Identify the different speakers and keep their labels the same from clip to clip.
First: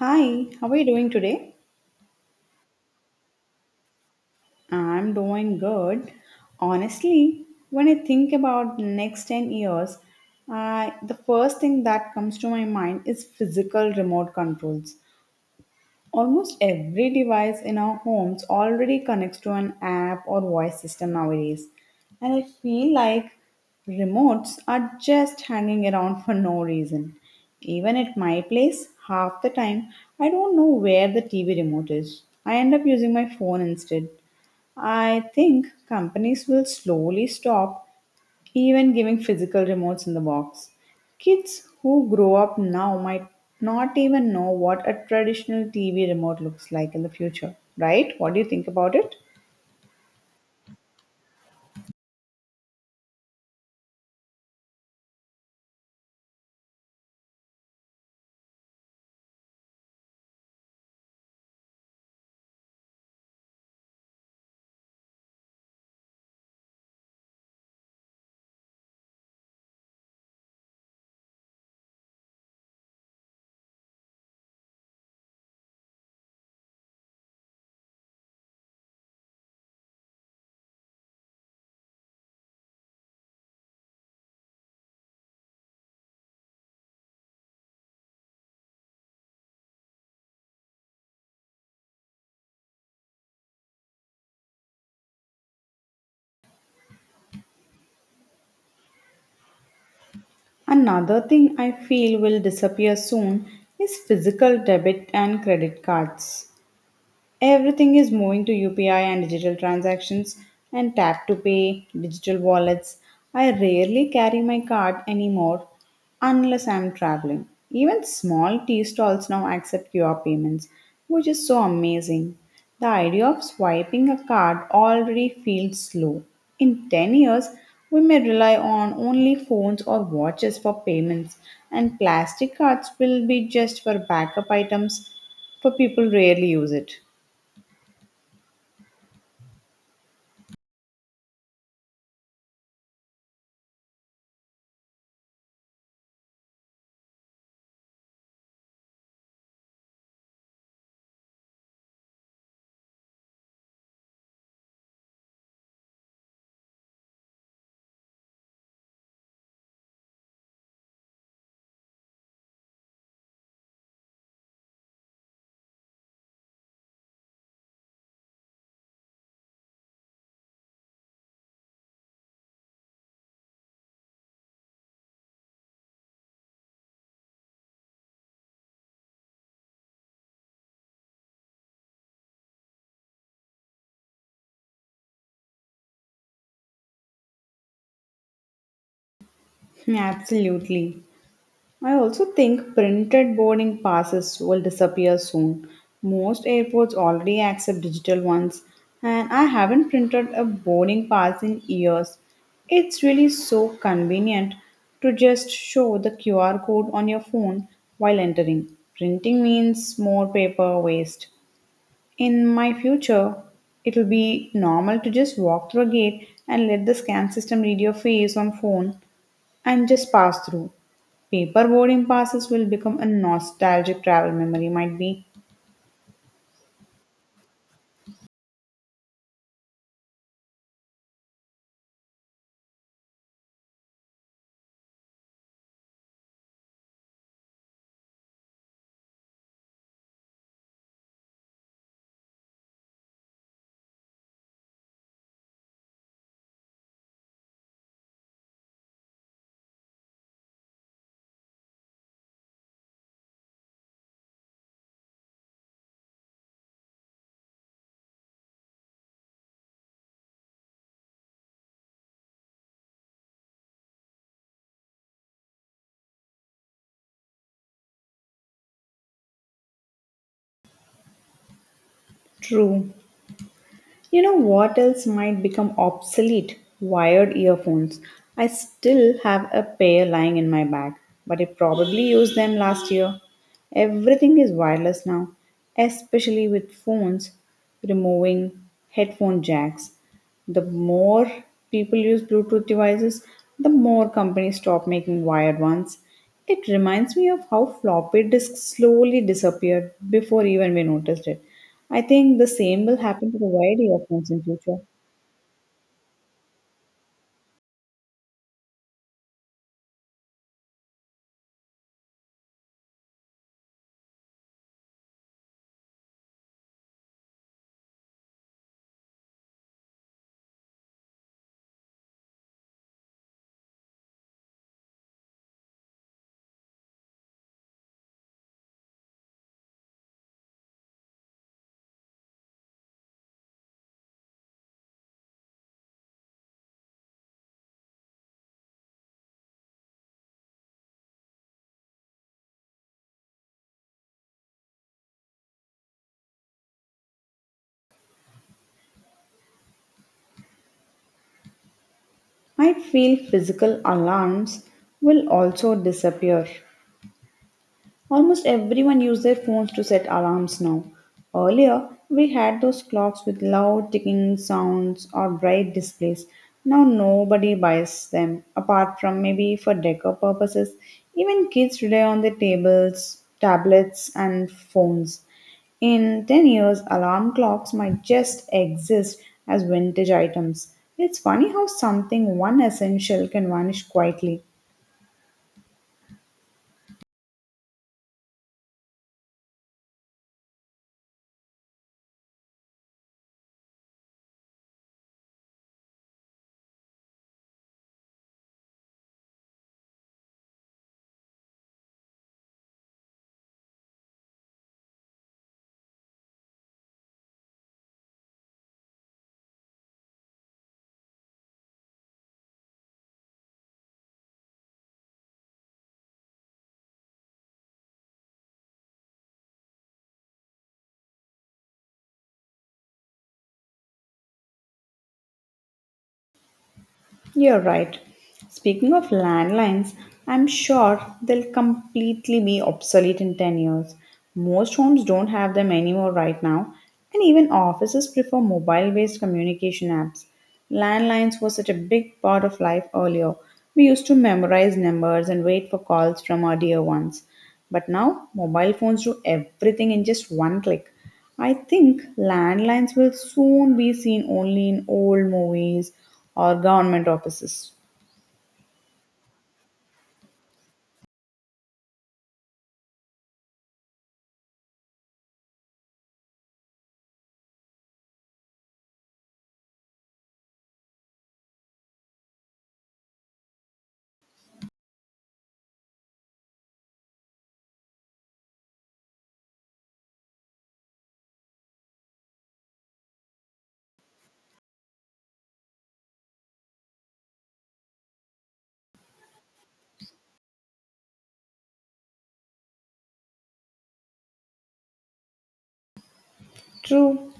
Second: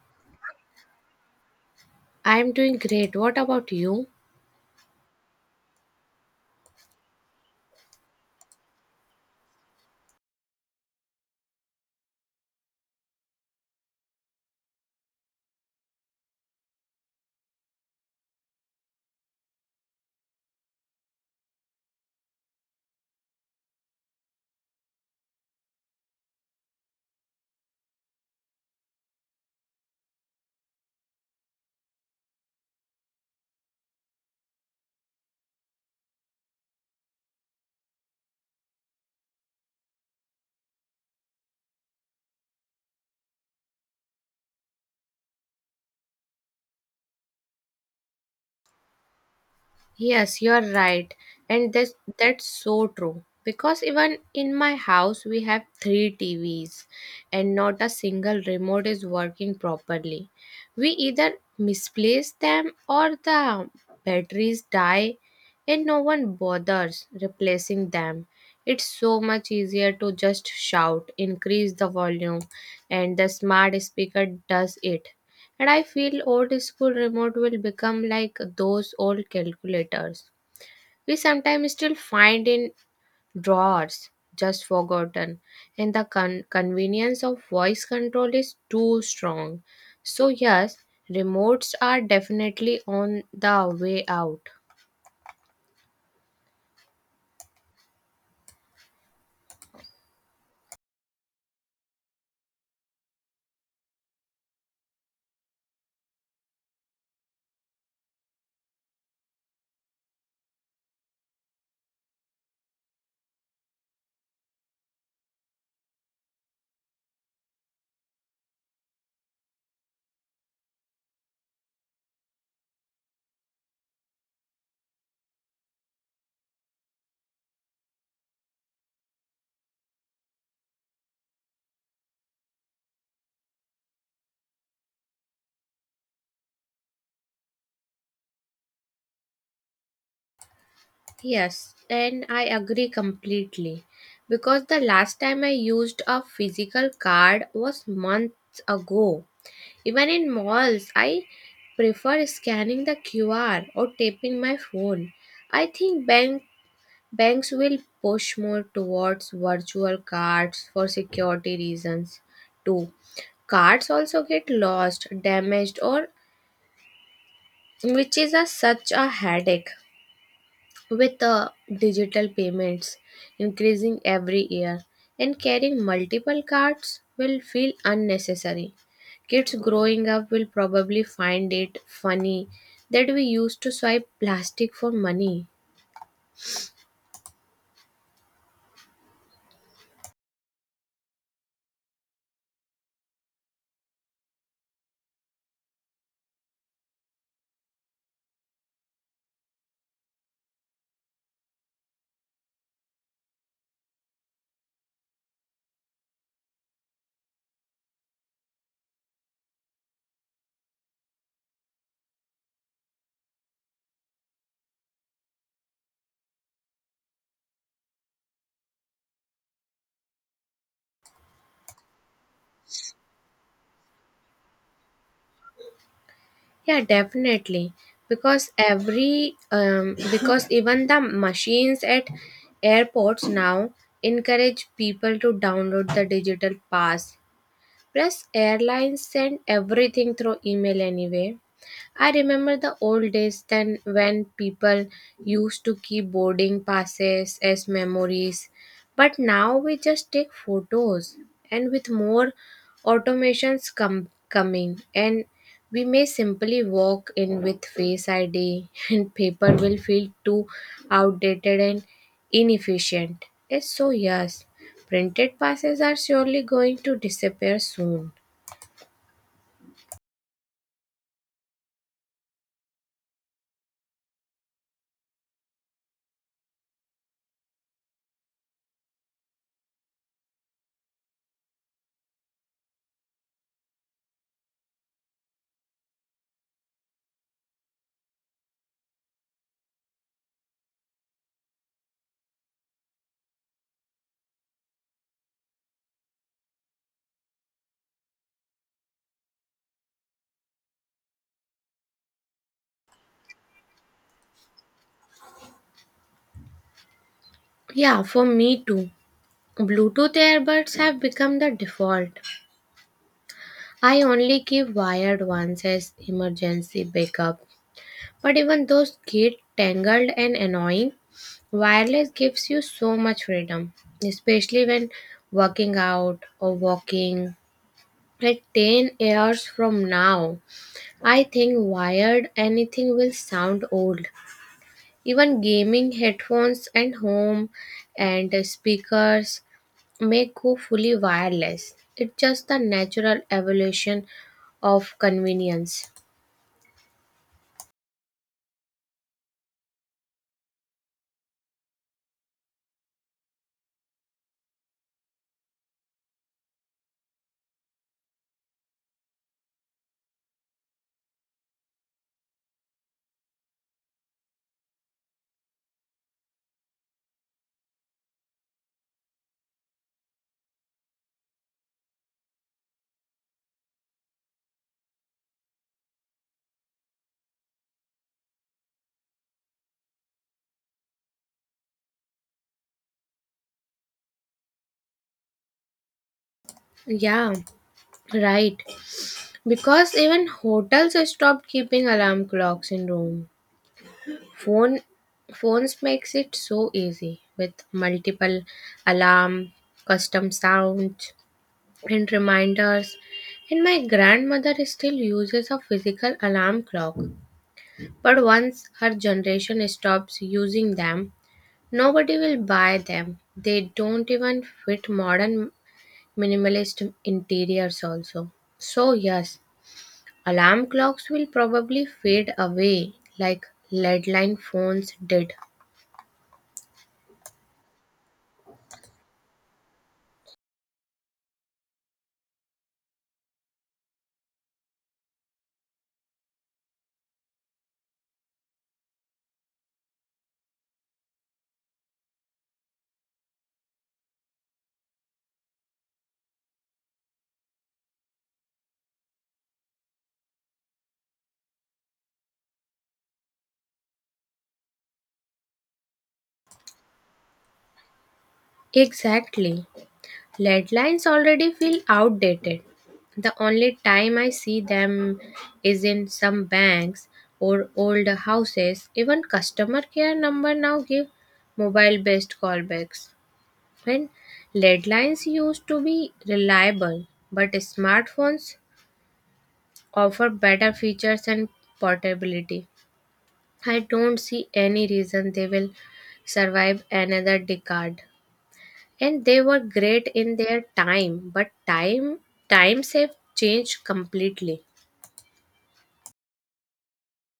Speaker 1: Hi, how are you doing today?
Speaker 2: I'm doing great. What about you?
Speaker 1: I'm doing good. Honestly, when I think about next 10 years, I the first thing that comes to my mind is physical remote controls. Almost every device in our homes already connects to an app or voice system nowadays. And I feel like remotes are just hanging around for no reason. Even at my place, half the time, I don't know where the TV remote is. I end up using my phone instead. I think companies will slowly stop even giving physical remotes in the box. Kids who grow up now might not even know what a traditional TV remote looks like in the future, right? What do you think about it?
Speaker 2: Yes, you're right. And that's so true. Because even in my house, we have three TVs and not a single remote is working properly. We either misplace them or the batteries die and no one bothers replacing them. It's so much easier to just shout, increase the volume, and the smart speaker does it. And I feel old school remote will become like those old calculators we sometimes still find in drawers, just forgotten. And the convenience of voice control is too strong. So, yes, remotes are definitely on the way out.
Speaker 1: Another thing I feel will disappear soon is physical debit and credit cards. Everything is moving to UPI and digital transactions and tap to pay, digital wallets. I rarely carry my card anymore unless I'm traveling. Even small tea stalls now accept QR payments, which is so amazing. The idea of swiping a card already feels slow. In 10 years, we may rely on only phones or watches for payments, and plastic cards will be just for backup items, for people rarely use it.
Speaker 2: Yes, and I agree completely. Because the last time I used a physical card was months ago. Even in malls, I prefer scanning the QR or tapping my phone. I think banks will push more towards virtual cards for security reasons too. Cards also get lost, damaged, or which is such a headache with the digital payments increasing every year, and carrying multiple cards will feel unnecessary. Kids growing up will probably find it funny that we used to swipe plastic for money.
Speaker 1: Absolutely. I also think printed boarding passes will disappear soon. Most airports already accept digital ones, and I haven't printed a boarding pass in years. It's really so convenient to just show the QR code on your phone while entering. Printing means more paper waste. In my future, it'll be normal to just walk through a gate and let the scan system read your face on phone and just pass through. Paper boarding passes will become a nostalgic travel memory, might be
Speaker 2: Yeah, definitely, because every because even the machines at airports now encourage people to download the digital pass. Plus airlines send everything through email anyway. I remember the old days then when people used to keep boarding passes as memories, but now we just take photos. And with more coming, and we may simply walk in with face ID and paper will feel too outdated and inefficient. It's so, yes, printed passes are surely going to disappear soon.
Speaker 1: true. You know what else might become obsolete? Wired earphones. I still have a pair lying in my bag, but I probably used them last year. Everything is wireless now, especially with phones removing headphone jacks. The more people use Bluetooth devices, the more companies stop making wired ones. It reminds me of how floppy disks slowly disappeared before even we noticed it. I think the same will happen to the wired earphones in future.
Speaker 2: Yeah, for me too. Bluetooth earbuds have become the default. I only keep wired ones as emergency backup. But even those get tangled and annoying. Wireless gives you so much freedom, especially when working out or walking. At 10 years from now, I think wired anything will sound old. Even gaming headphones and home and speakers make go fully wireless. It's just the natural evolution of convenience.
Speaker 1: I feel physical alarms will also disappear. Almost everyone uses their phones to set alarms now. Earlier, we had those clocks with loud ticking sounds or bright displays. Now, nobody buys them, apart from maybe for decor purposes. Even kids rely on their tables, tablets, and phones. In 10 years, alarm clocks might just exist as vintage items. It's funny how something one essential can vanish quietly.
Speaker 2: Yeah, right. Because even hotels stopped keeping alarm clocks in room. Phone Phones makes it so easy with multiple alarm, custom sounds and reminders. And my grandmother still uses a physical alarm clock. But once her generation stops using them, nobody will buy them. They don't even fit modern minimalist interiors, also. So, yes, alarm clocks will probably fade away like lead line phones did.
Speaker 1: You're right. Speaking of landlines, I'm sure they'll completely be obsolete in 10 years. Most homes don't have them anymore right now, and even offices prefer mobile based communication apps. Landlines were such a big part of life earlier. We used to memorize numbers and wait for calls from our dear ones. But now, mobile phones do everything in just one click. I think landlines will soon be seen only in old movies or government offices.
Speaker 2: Exactly. Lead lines already feel outdated. The only time I see them is in some banks or old houses. Even customer care number now give mobile based callbacks. When leadlines used to be reliable, but smartphones offer better features and portability. I don't see any reason they will survive another decade. And they were great in their time, but times have changed completely.
Speaker 1: True.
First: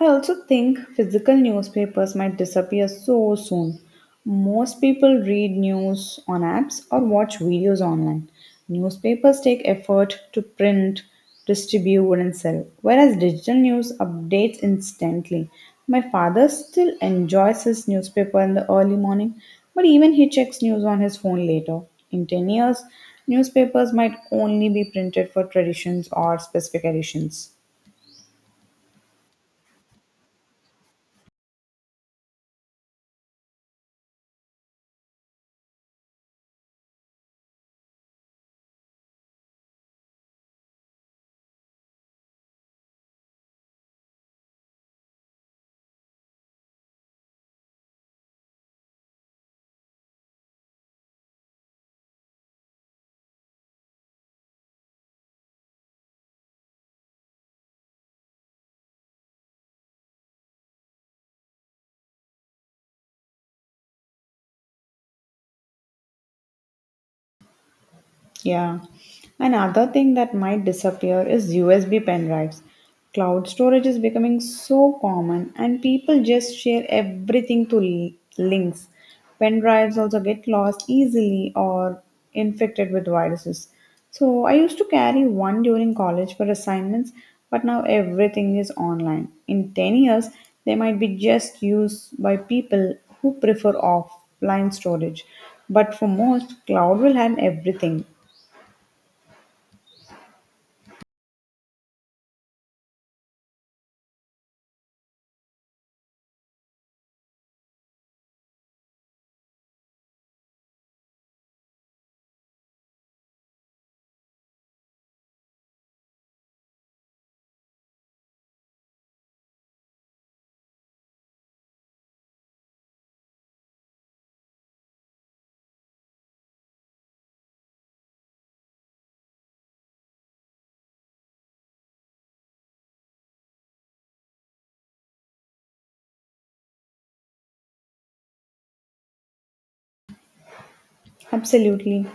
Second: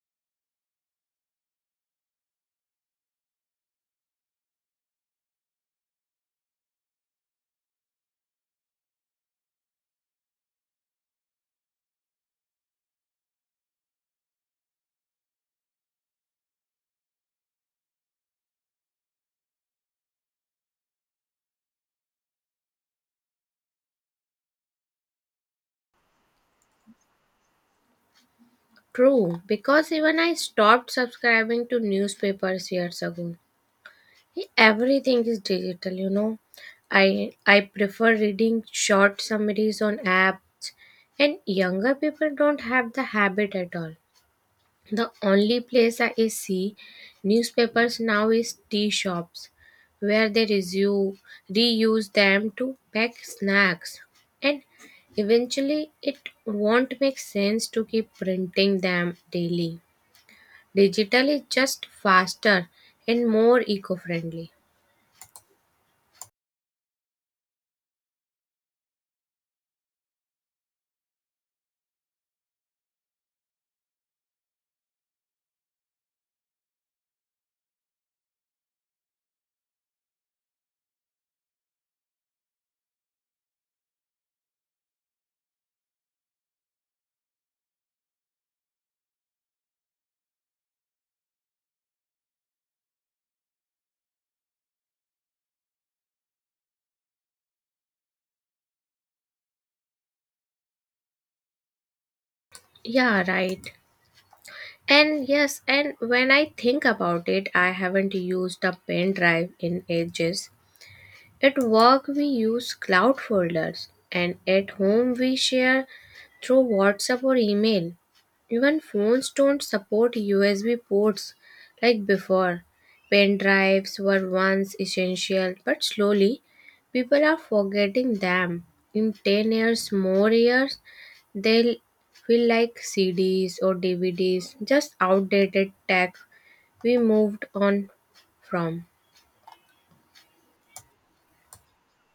Speaker 1: I also think physical newspapers might disappear so soon. Most people read news on apps or watch videos online. Newspapers take effort to print, distribute, and sell, whereas digital news updates instantly. My father still enjoys his newspaper in the early morning, but even he checks news on his phone later. In 10 years, newspapers might only be printed for traditions or specific editions.
Speaker 2: True, because even I stopped subscribing to newspapers years ago. Everything is digital, you know. I prefer reading short summaries on apps, and younger people don't have the habit at all. The only place I see newspapers now is tea shops where they reuse them to pack snacks, and eventually it won't make sense to keep printing them daily. Digital is just faster and more eco-friendly.
Speaker 1: Yeah. Another thing that might disappear is USB pen drives. Cloud storage is becoming so common and people just share everything to links. Pen drives also get lost easily or infected with viruses. So I used to carry one during college for assignments, but now everything is online. In 10 years, they might be just used by people who prefer offline storage. But for most, cloud will have everything.
Speaker 2: Yeah, right. And yes, and when I think about it, I haven't used a pen drive in ages. At work, we use cloud folders, and at home, we share through WhatsApp or email. Even phones don't support USB ports like before. Pen drives were once essential, but slowly people are forgetting them. In 10 years, more years, they'll feel like CDs or DVDs, just outdated tech we moved on from.
Speaker 1: Absolutely.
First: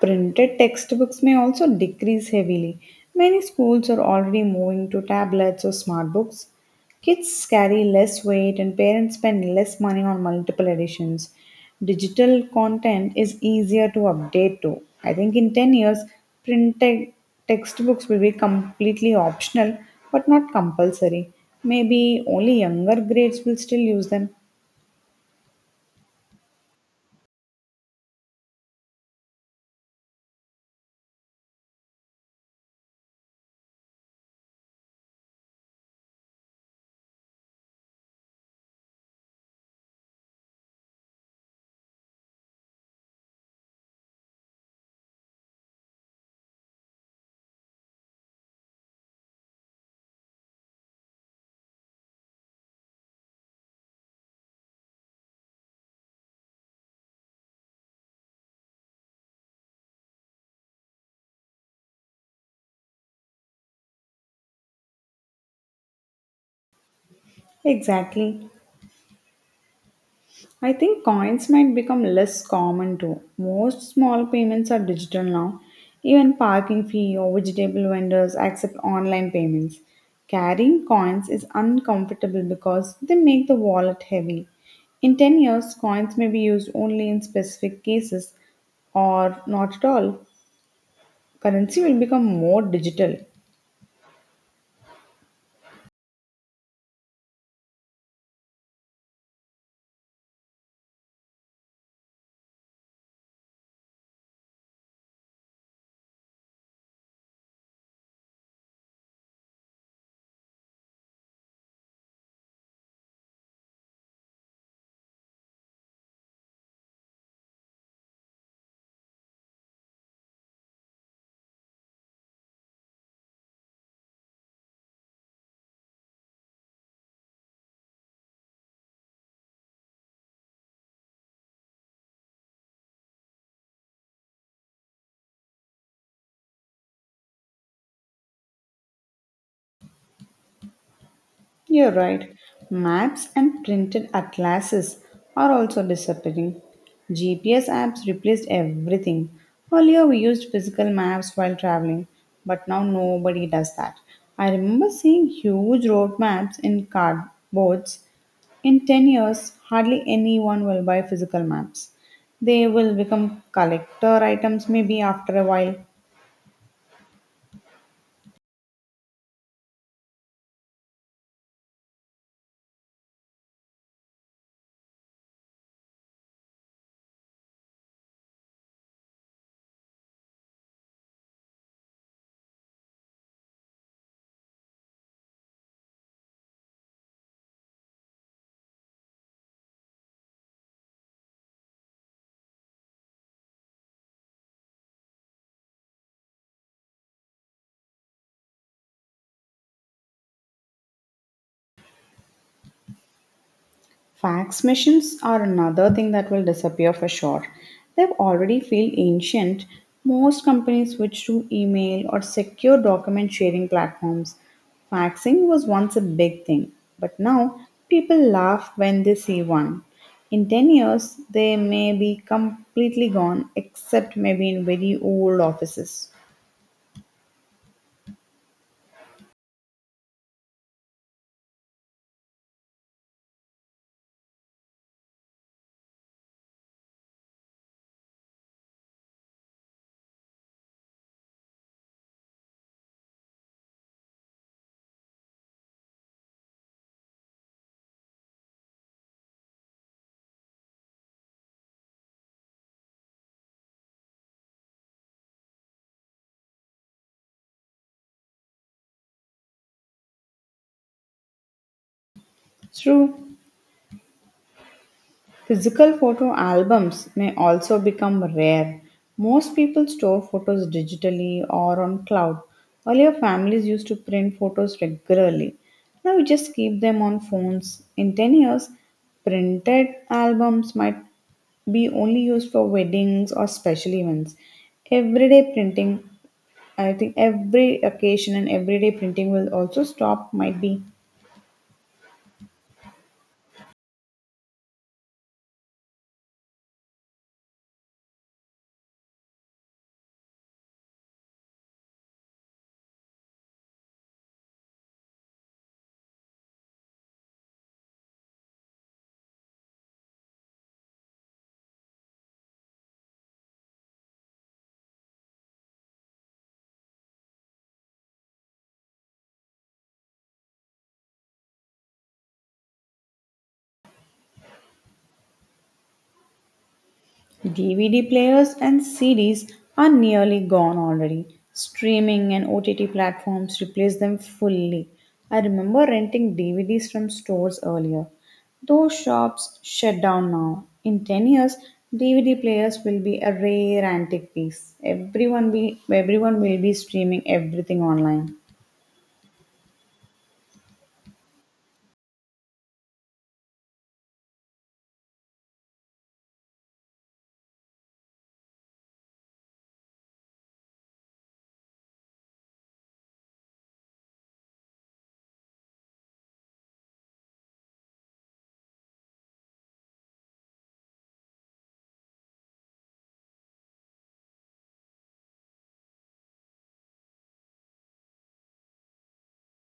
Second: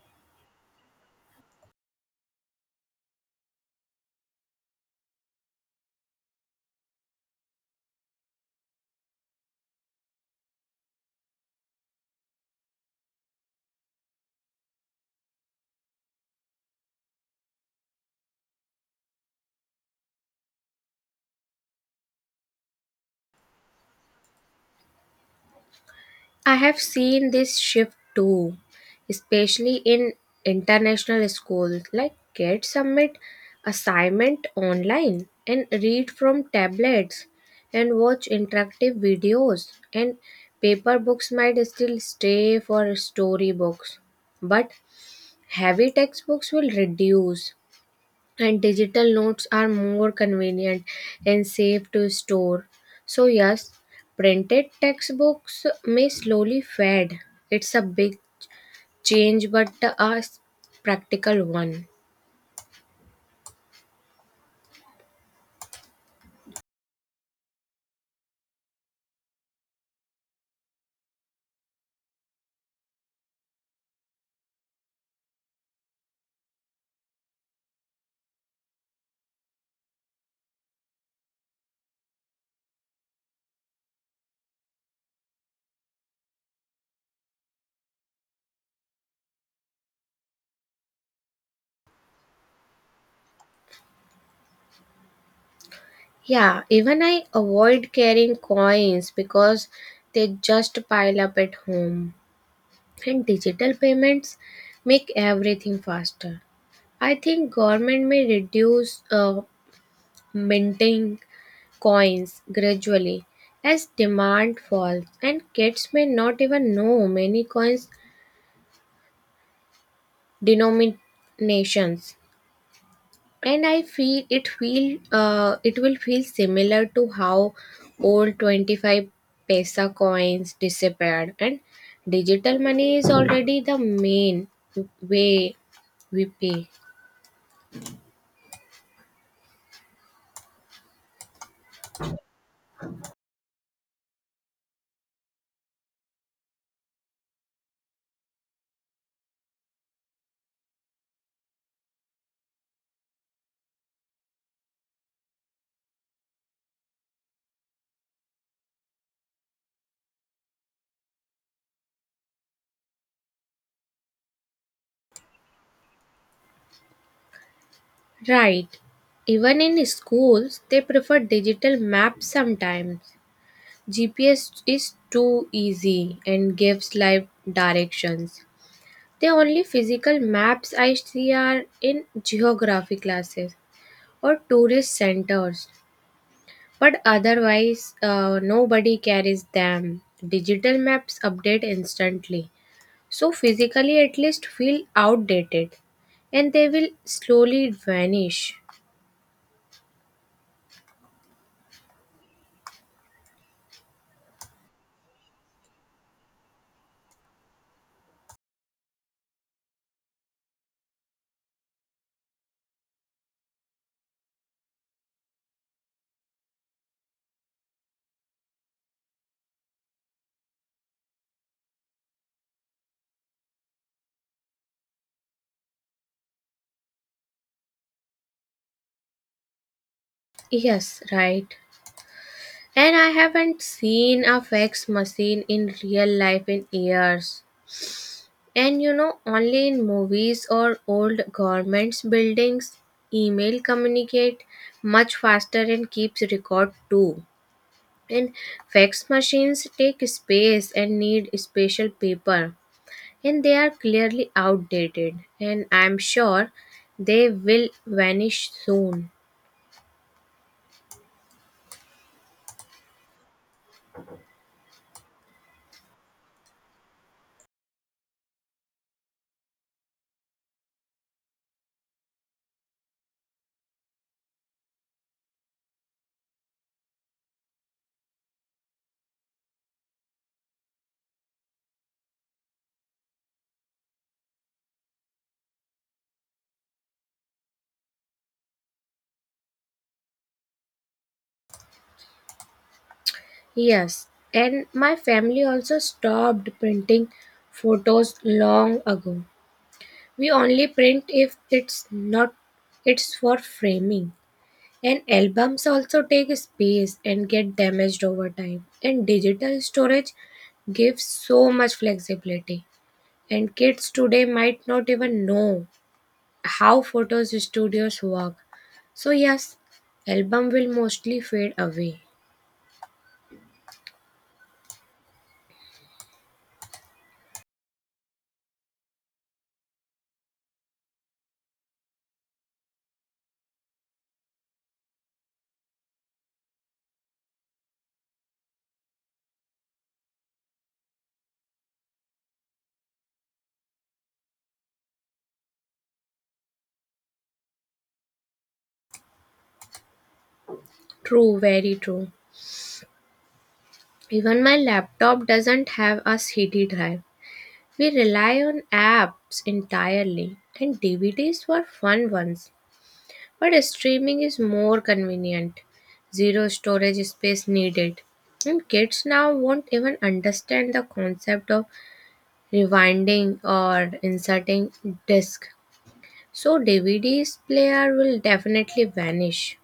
Speaker 1: Printed textbooks may also decrease heavily. Many schools are already moving to tablets or smart books. Kids carry less weight and parents spend less money on multiple editions. Digital content is easier to update to. I think in 10 years, printed textbooks will be completely optional but not compulsory. Maybe only younger grades will still use them.
Speaker 2: I have seen this shift too, especially in international schools. Like kids submit assignment online and read from tablets and watch interactive videos, and paper books might still stay for storybooks, but heavy textbooks will reduce, and digital notes are more convenient and safe to store. So, yes, printed textbooks may slowly fade. It's a big change, but a practical one.
Speaker 1: Exactly. I think coins might become less common too. Most small payments are digital now. Even parking fee or vegetable vendors accept online payments. Carrying coins is uncomfortable because they make the wallet heavy. In 10 years, coins may be used only in specific cases or not at all. Currency will become more digital.
Speaker 2: Yeah, even I avoid carrying coins because they just pile up at home. And digital payments make everything faster. I think government may reduce minting coins gradually as demand falls, and kids may not even know many coins denominations. And I feel it will feel similar to how old 25 pesa coins disappeared, and digital money is already the main way we pay.
Speaker 1: You're right. Maps and printed atlases are also disappearing. GPS apps replaced everything. Earlier, we used physical maps while traveling, but now nobody does that. I remember seeing huge road maps in cardboards. In 10 years, hardly anyone will buy physical maps. They will become collector items maybe after a while.
Speaker 2: Right. Even in schools, they prefer digital maps sometimes. GPS is too easy and gives live directions. The only physical maps I see are in geography classes or tourist centers, but otherwise, nobody carries them. Digital maps update instantly, so physically at least feel outdated, and they will slowly vanish.
Speaker 1: Fax machines are another thing that will disappear for sure. They've already feel ancient. Most companies switch to email or secure document sharing platforms. Faxing was once a big thing, but now people laugh when they see one. In 10 years, they may be completely gone, except maybe in very old offices.
Speaker 2: Yes, right. And I haven't seen a fax machine in real life in years. And you know, only in movies or old governments buildings, email communicate much faster and keeps record too. And fax machines take space and need special paper. And they are clearly outdated. And I'm sure they will vanish soon.
Speaker 1: True. Physical photo albums may also become rare. Most people store photos digitally or on cloud. Earlier, families used to print photos regularly. Now we just keep them on phones. In 10 years, printed albums might be only used for weddings or special events. Everyday printing, I think every occasion and everyday printing will also stop, might be.
Speaker 2: Yes, and my family also stopped printing photos long ago. We only print if it's not it's for framing. And albums also take space and get damaged over time. And digital storage gives so much flexibility. And kids today might not even know how photos studios work. So yes, album will mostly fade away.
Speaker 1: DVD players and CDs are nearly gone already. Streaming and OTT platforms replace them fully. I remember renting DVDs from stores earlier. Those shops shut down now. In 10 years, DVD players will be a rare antique piece. Everyone will be streaming everything online.
Speaker 2: True, very true. Even my laptop doesn't have a CD drive. We rely on apps entirely, and DVDs were fun ones. But streaming is more convenient. Zero storage space needed. And kids now won't even understand the concept of rewinding or inserting disk. So DVD's player will definitely vanish.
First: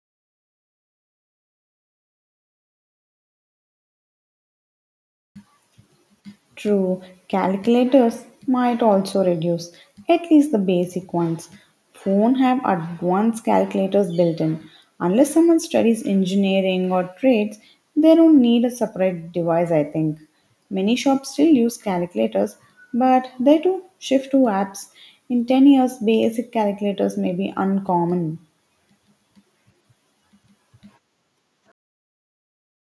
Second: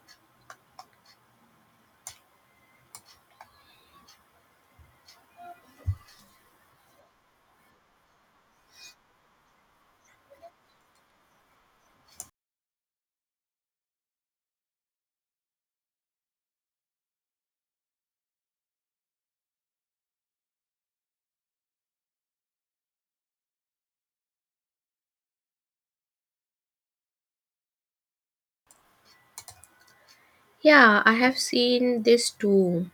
Speaker 1: True, calculators might also reduce, at least the basic ones. Phone have advanced calculators built in. Unless someone studies engineering or trades, they don't need a separate device, I think. Many shops still use calculators, but they too shift to apps. In 10 years, basic calculators may be uncommon.
Speaker 2: Yeah, I have seen this too.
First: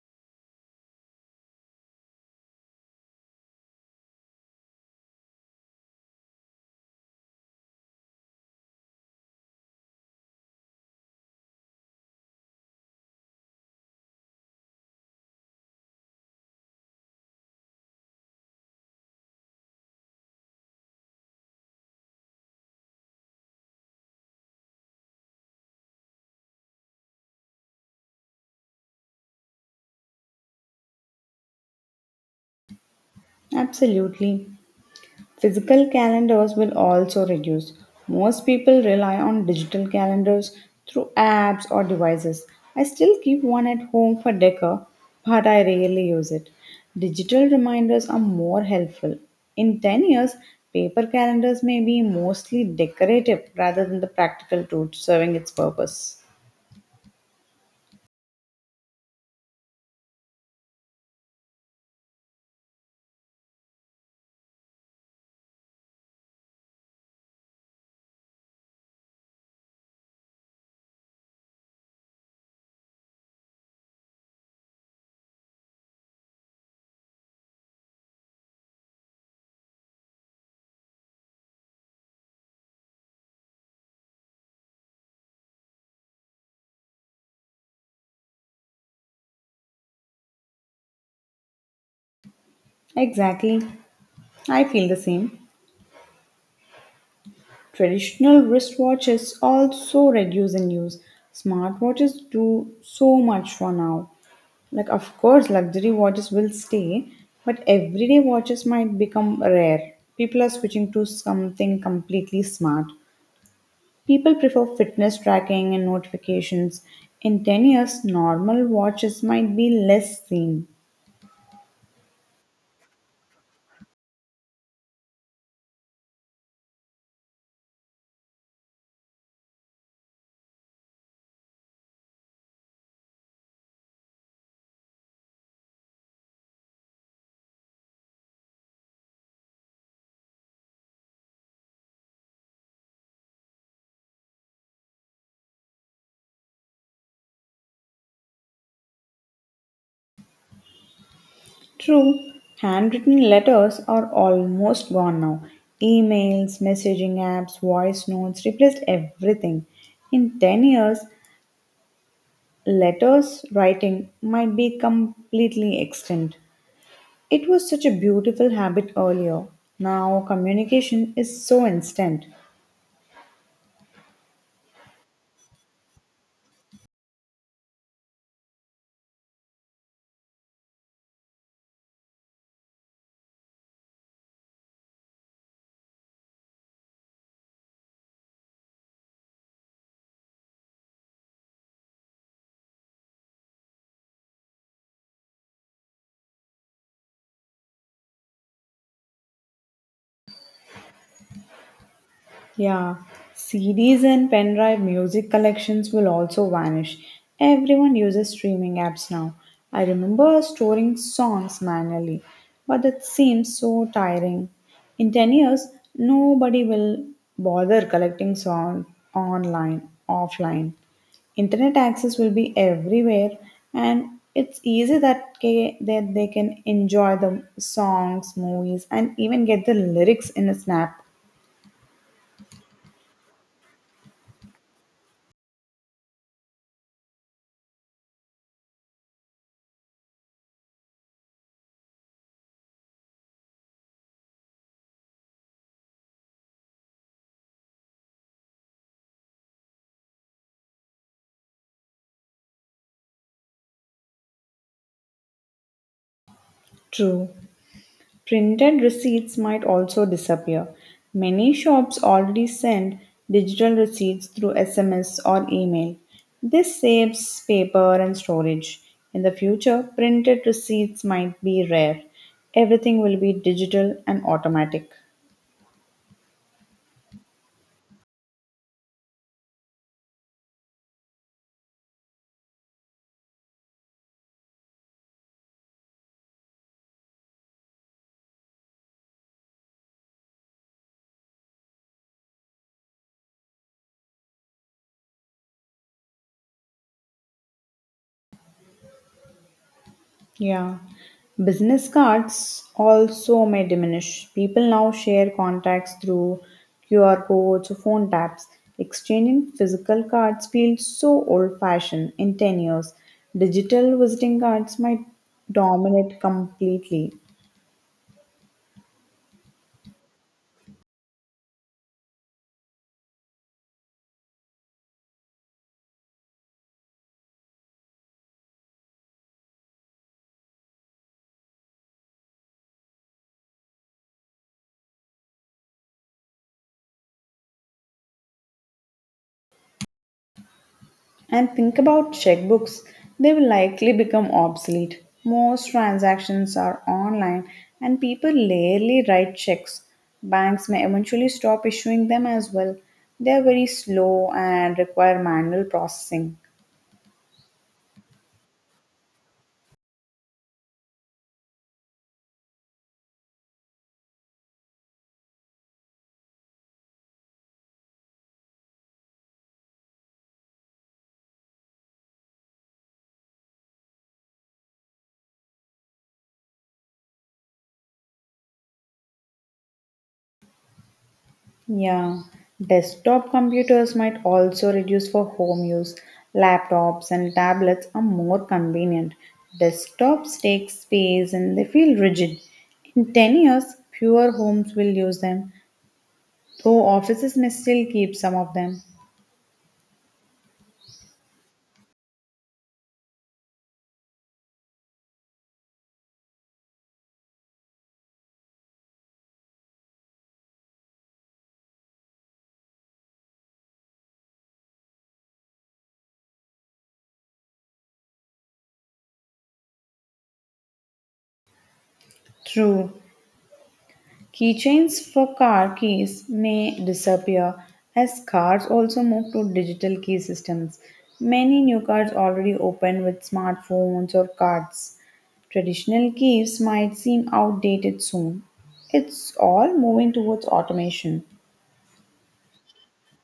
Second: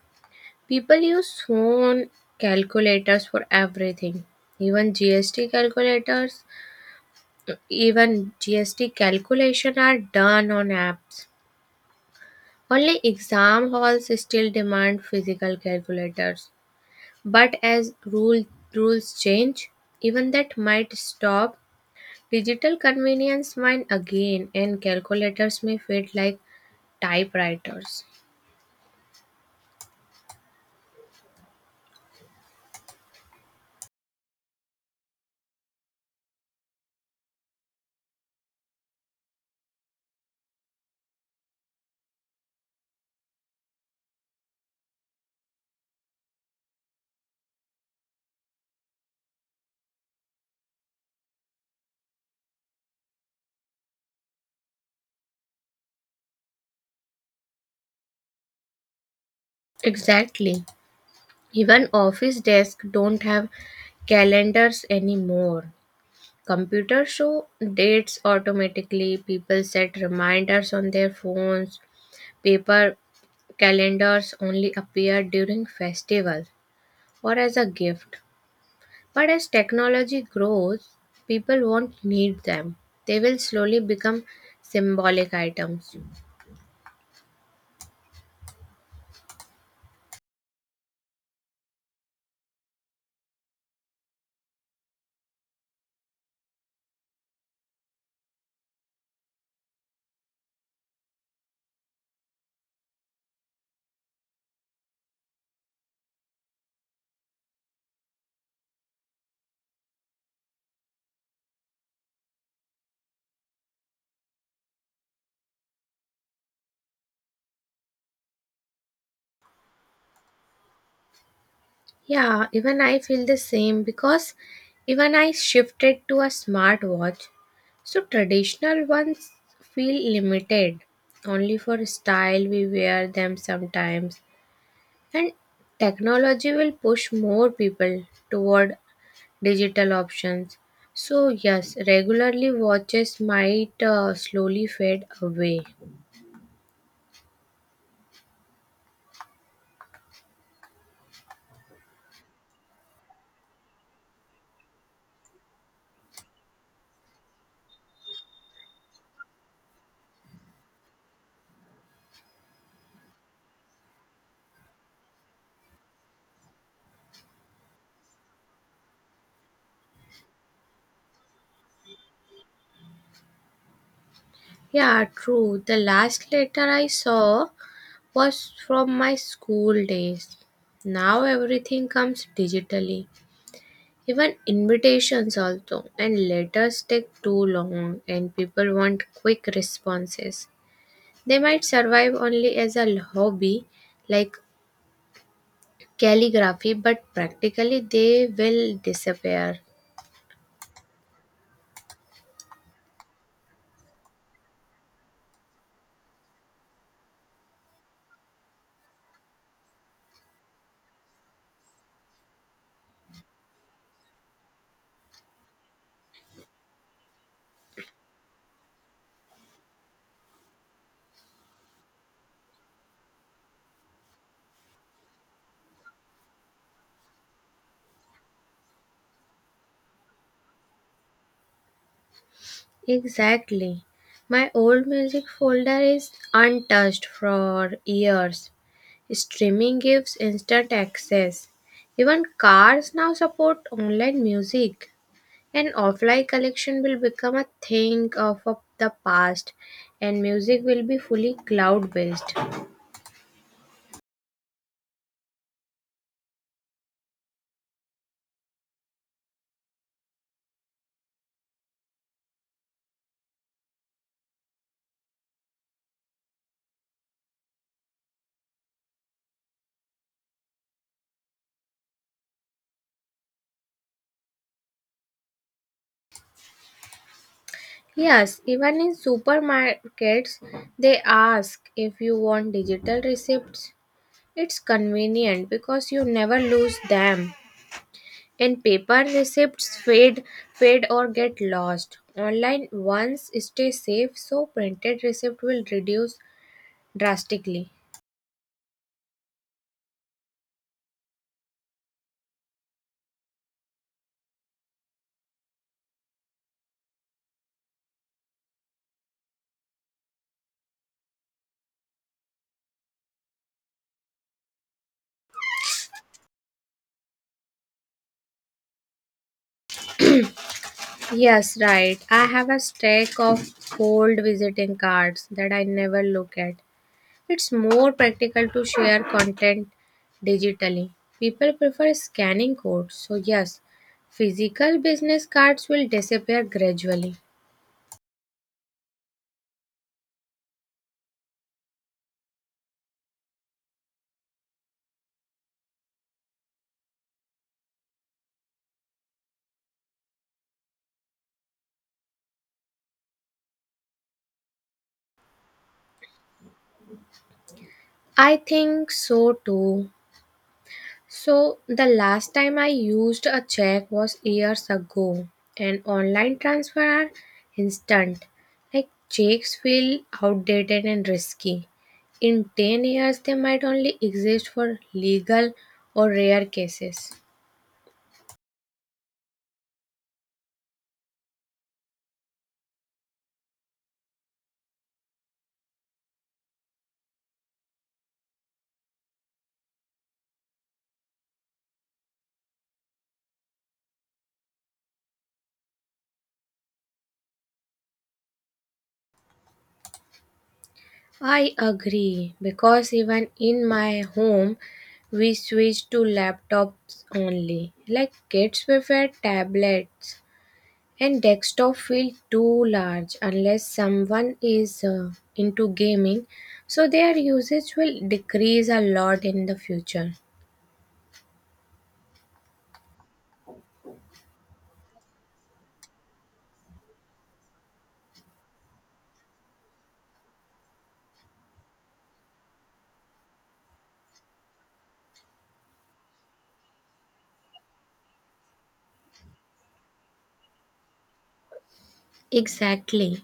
Speaker 2: People use phone calculators for everything. Even GST calculators, even GST calculation are done on apps. Only exam halls still demand physical calculators, but as rules change, even that might stop. Digital convenience might again, and calculators may feel like typewriters.
Speaker 1: Absolutely. Physical calendars will also reduce. Most people rely on digital calendars through apps or devices. I still keep one at home for decor, but I rarely use it. Digital reminders are more helpful. In 10 years, paper calendars may be mostly decorative rather than the practical tool serving its purpose.
Speaker 2: Exactly. Even office desks don't have calendars anymore. Computers show dates automatically, people set reminders on their phones. Paper calendars only appear during festivals or as a gift. But as technology grows, people won't need them. They will slowly become symbolic items.
Speaker 1: Exactly. I feel the same. Traditional wristwatches also reduce in use. Smartwatches do so much for now. Like, of course, luxury watches will stay, but everyday watches might become rare. People are switching to something completely smart. People prefer fitness tracking and notifications. In 10 years, normal watches might be less seen.
Speaker 2: Yeah, even I feel the same because even I shifted to a smartwatch. So traditional ones feel limited. Only for style we wear them sometimes. And technology will push more people toward digital options. So, yes, regularly watches might slowly fade away.
Speaker 1: True, handwritten letters are almost gone now. Emails, messaging apps, voice notes replaced everything. In 10 years, letters writing might be completely extinct. It was such a beautiful habit earlier. Now, communication is so instant.
Speaker 2: Yeah, true. The last letter I saw was from my school days. Now everything comes digitally. Even invitations also, and letters take too long and people want quick responses. They might survive only as a hobby like calligraphy, but practically they will disappear.
Speaker 1: Yeah, CDs and pen drive music collections will also vanish. Everyone uses streaming apps now. I remember storing songs manually, but that seems so tiring. In 10 years, nobody will bother collecting songs online, offline. Internet access will be everywhere, and it's easy that they can enjoy the songs, movies, and even get the lyrics in a snap.
Speaker 2: Exactly. My old music folder is untouched for years. Streaming gives instant access. Even cars now support online music. An offline collection will become a thing of the past, and music will be fully cloud based.
Speaker 1: True. Printed receipts might also disappear. Many shops already send digital receipts through SMS or email. This saves paper and storage. In the future, printed receipts might be rare. Everything will be digital and automatic.
Speaker 2: Yes, even in supermarkets, they ask if you want digital receipts. It's convenient because you never lose them. And paper receipts fade or get lost. Online ones stay safe, so printed receipt will reduce drastically.
Speaker 1: Yeah. Business cards also may diminish. People now share contacts through QR codes or phone taps. Exchanging physical cards feels so old fashioned in 10 years. Digital visiting cards might dominate completely.
Speaker 2: Yes, right. I have a stack of old visiting cards that I never look at. It's more practical to share content digitally. People prefer scanning codes, so yes, physical business cards will disappear gradually.
Speaker 1: And think about checkbooks. They will likely become obsolete. Most transactions are online and people rarely write checks. Banks may eventually stop issuing them as well. They are very slow and require manual processing.
Speaker 2: I think so too. So, the last time I used a check was years ago, and online transfer are instant. Like, checks feel outdated and risky. In 10 years, they might only exist for legal or rare cases.
Speaker 1: Yeah, desktop computers might also reduce for home use. Laptops and tablets are more convenient. Desktops take space and they feel rigid. In 10 years, fewer homes will use them. Though offices may still keep some of them.
Speaker 2: I agree, because even in my home, we switched to laptops only. Like, kids prefer tablets. And desktop feel too large unless someone is into gaming, so their usage will decrease a lot in the future.
Speaker 1: True, keychains for car keys may disappear as cars also move to digital key systems. Many new cards already open with smartphones or cards. Traditional keys might seem outdated soon. It's all moving towards automation.
Speaker 2: Exactly.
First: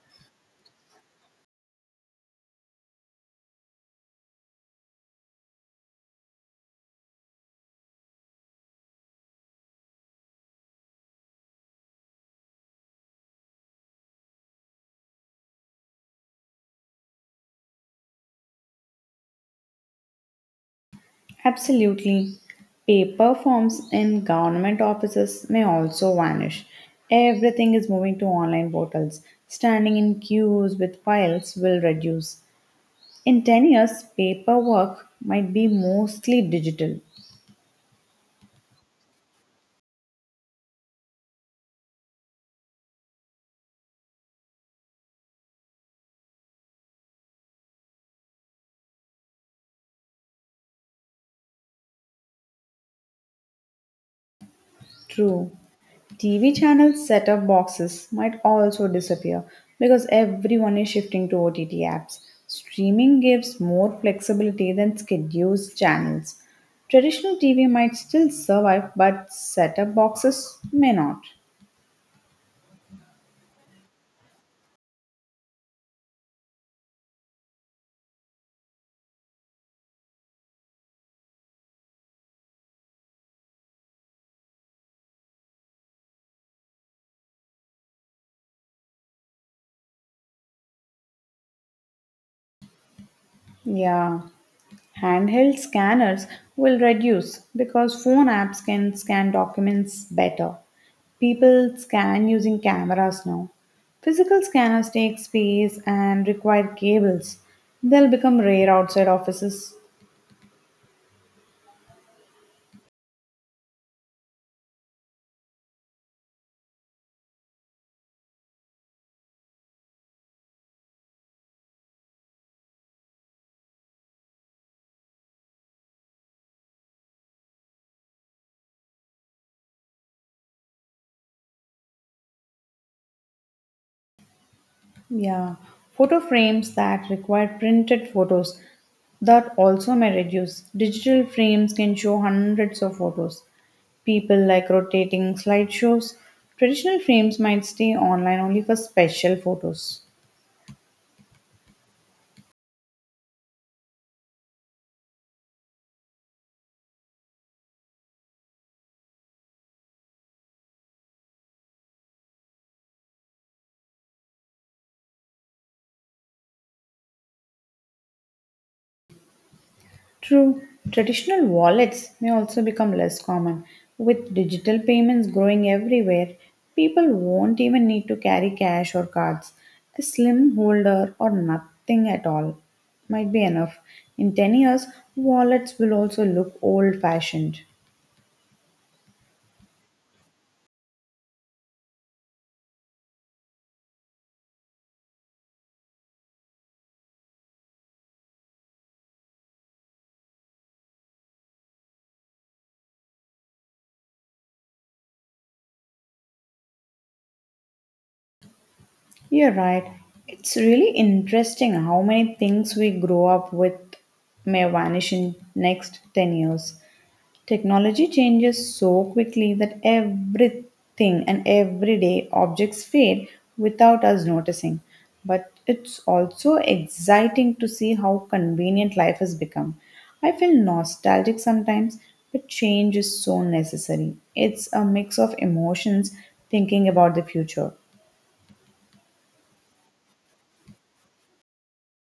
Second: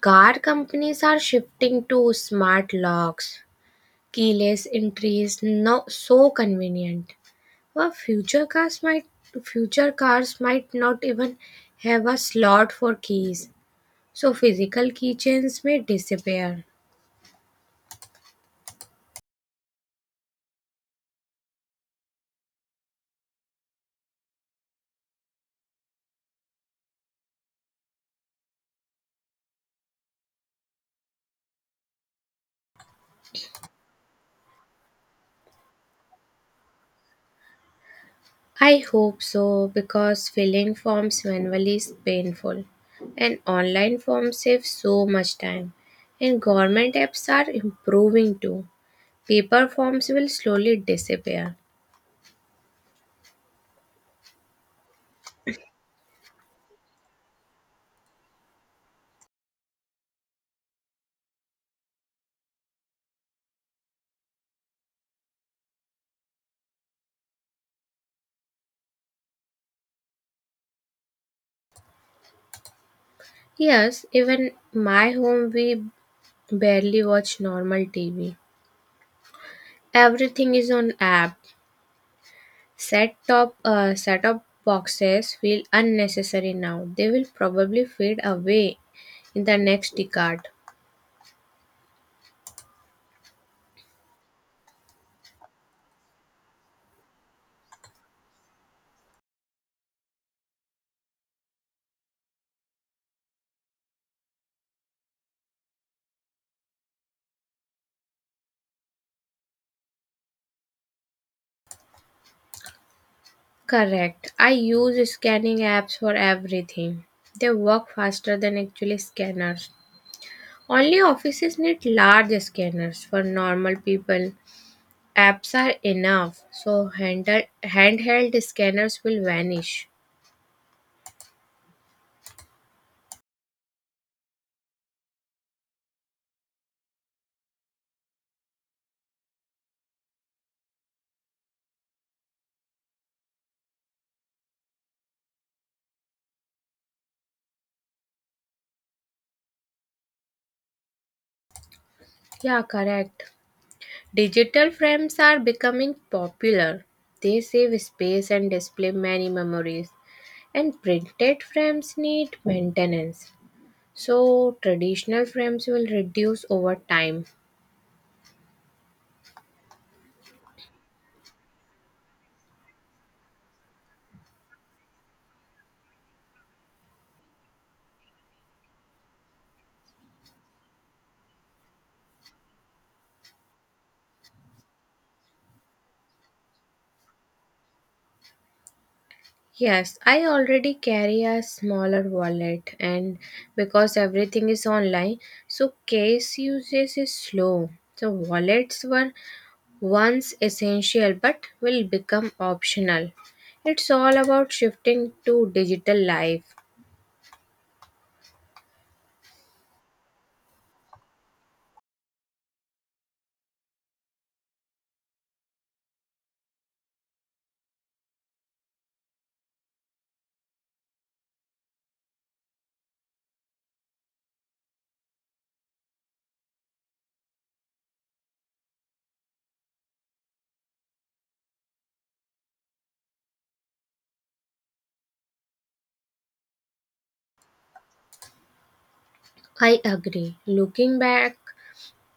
Speaker 2: Car companies are shifting to smart locks, keyless entries, now so convenient. Well, future cars might not even have a slot for keys, so physical keychains may disappear.
Speaker 1: Absolutely. Paper forms in government offices may also vanish. Everything is moving to online portals. Standing in queues with files will reduce. In 10 years, paperwork might be mostly digital.
Speaker 2: I hope so because filling forms manually is painful, and online forms save so much time and government apps are improving too. Paper forms will slowly disappear.
Speaker 1: True. TV channel setup boxes might also disappear because everyone is shifting to OTT apps. Streaming gives more flexibility than scheduled channels. Traditional TV might still survive, but setup boxes may not.
Speaker 2: Yes, even my home we barely watch normal TV. Everything is on app. Set up boxes feel unnecessary now. They will probably fade away in the next decade.
Speaker 1: Yeah. Handheld scanners will reduce because phone apps can scan documents better. People scan using cameras now. Physical scanners take space and require cables. They'll become rare outside offices.
Speaker 2: Correct. I use scanning apps for everything. They work faster than actually scanners. Only offices need large scanners for normal people. Apps are enough, so handheld scanners will vanish.
Speaker 1: Yeah, photo frames that require printed photos that also may reduce. Digital frames can show hundreds of photos. People like rotating slideshows. Traditional frames might stay online only for special photos.
Speaker 2: Yeah, correct. Digital frames are becoming popular. They save space and display many memories. And printed frames need maintenance. So, traditional frames will reduce over time.
Speaker 1: True, traditional wallets may also become less common. With digital payments growing everywhere, people won't even need to carry cash or cards. A slim holder or nothing at all might be enough. In 10 years, wallets will also look old fashioned.
Speaker 2: Yes, I already carry a smaller wallet, and because everything is online, so case usage is slow. So, wallets were once essential but will become optional. It's all about shifting to digital life.
Speaker 1: You're right. It's really interesting how many things we grow up with may vanish in next 10 years. Technology changes so quickly that everything and everyday objects fade without us noticing. But it's also exciting to see how convenient life has become. I feel nostalgic sometimes, but change is so necessary. It's a mix of emotions thinking about the future.
Speaker 2: I agree. Looking back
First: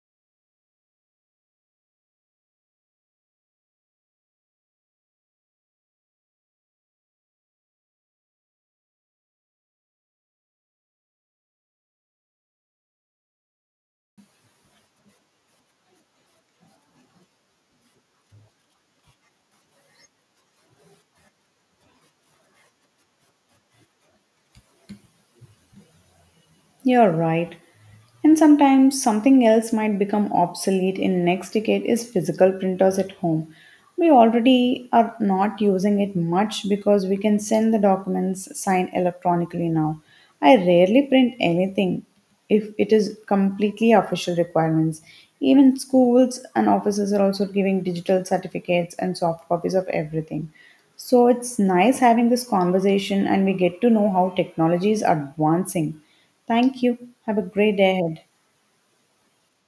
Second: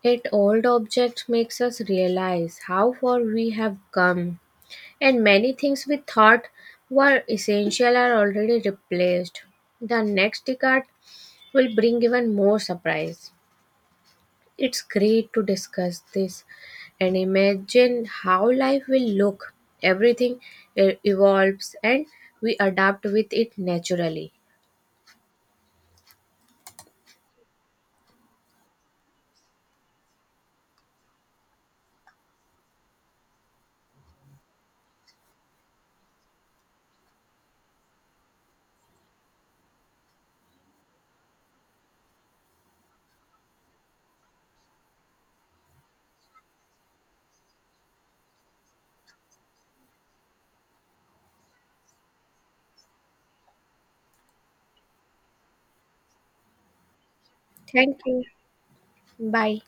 Speaker 2: at old objects makes us realize how far we have come, and many things we thought were essential are already replaced. The next decade will bring even more surprise. It's great to discuss this and imagine how life will look. Everything evolves and we adapt with it naturally.
Speaker 1: You're right. And sometimes something else might become obsolete in next decade is physical printers at home. We already are not using it much because we can send the documents signed electronically now. I rarely print anything if it is completely official requirements. Even schools and offices are also giving digital certificates and soft copies of everything. So it's nice having this conversation and we get to know how technology is advancing. Thank you. Have a great
Speaker 2: Thank
Speaker 1: day ahead.
Speaker 2: you. Bye.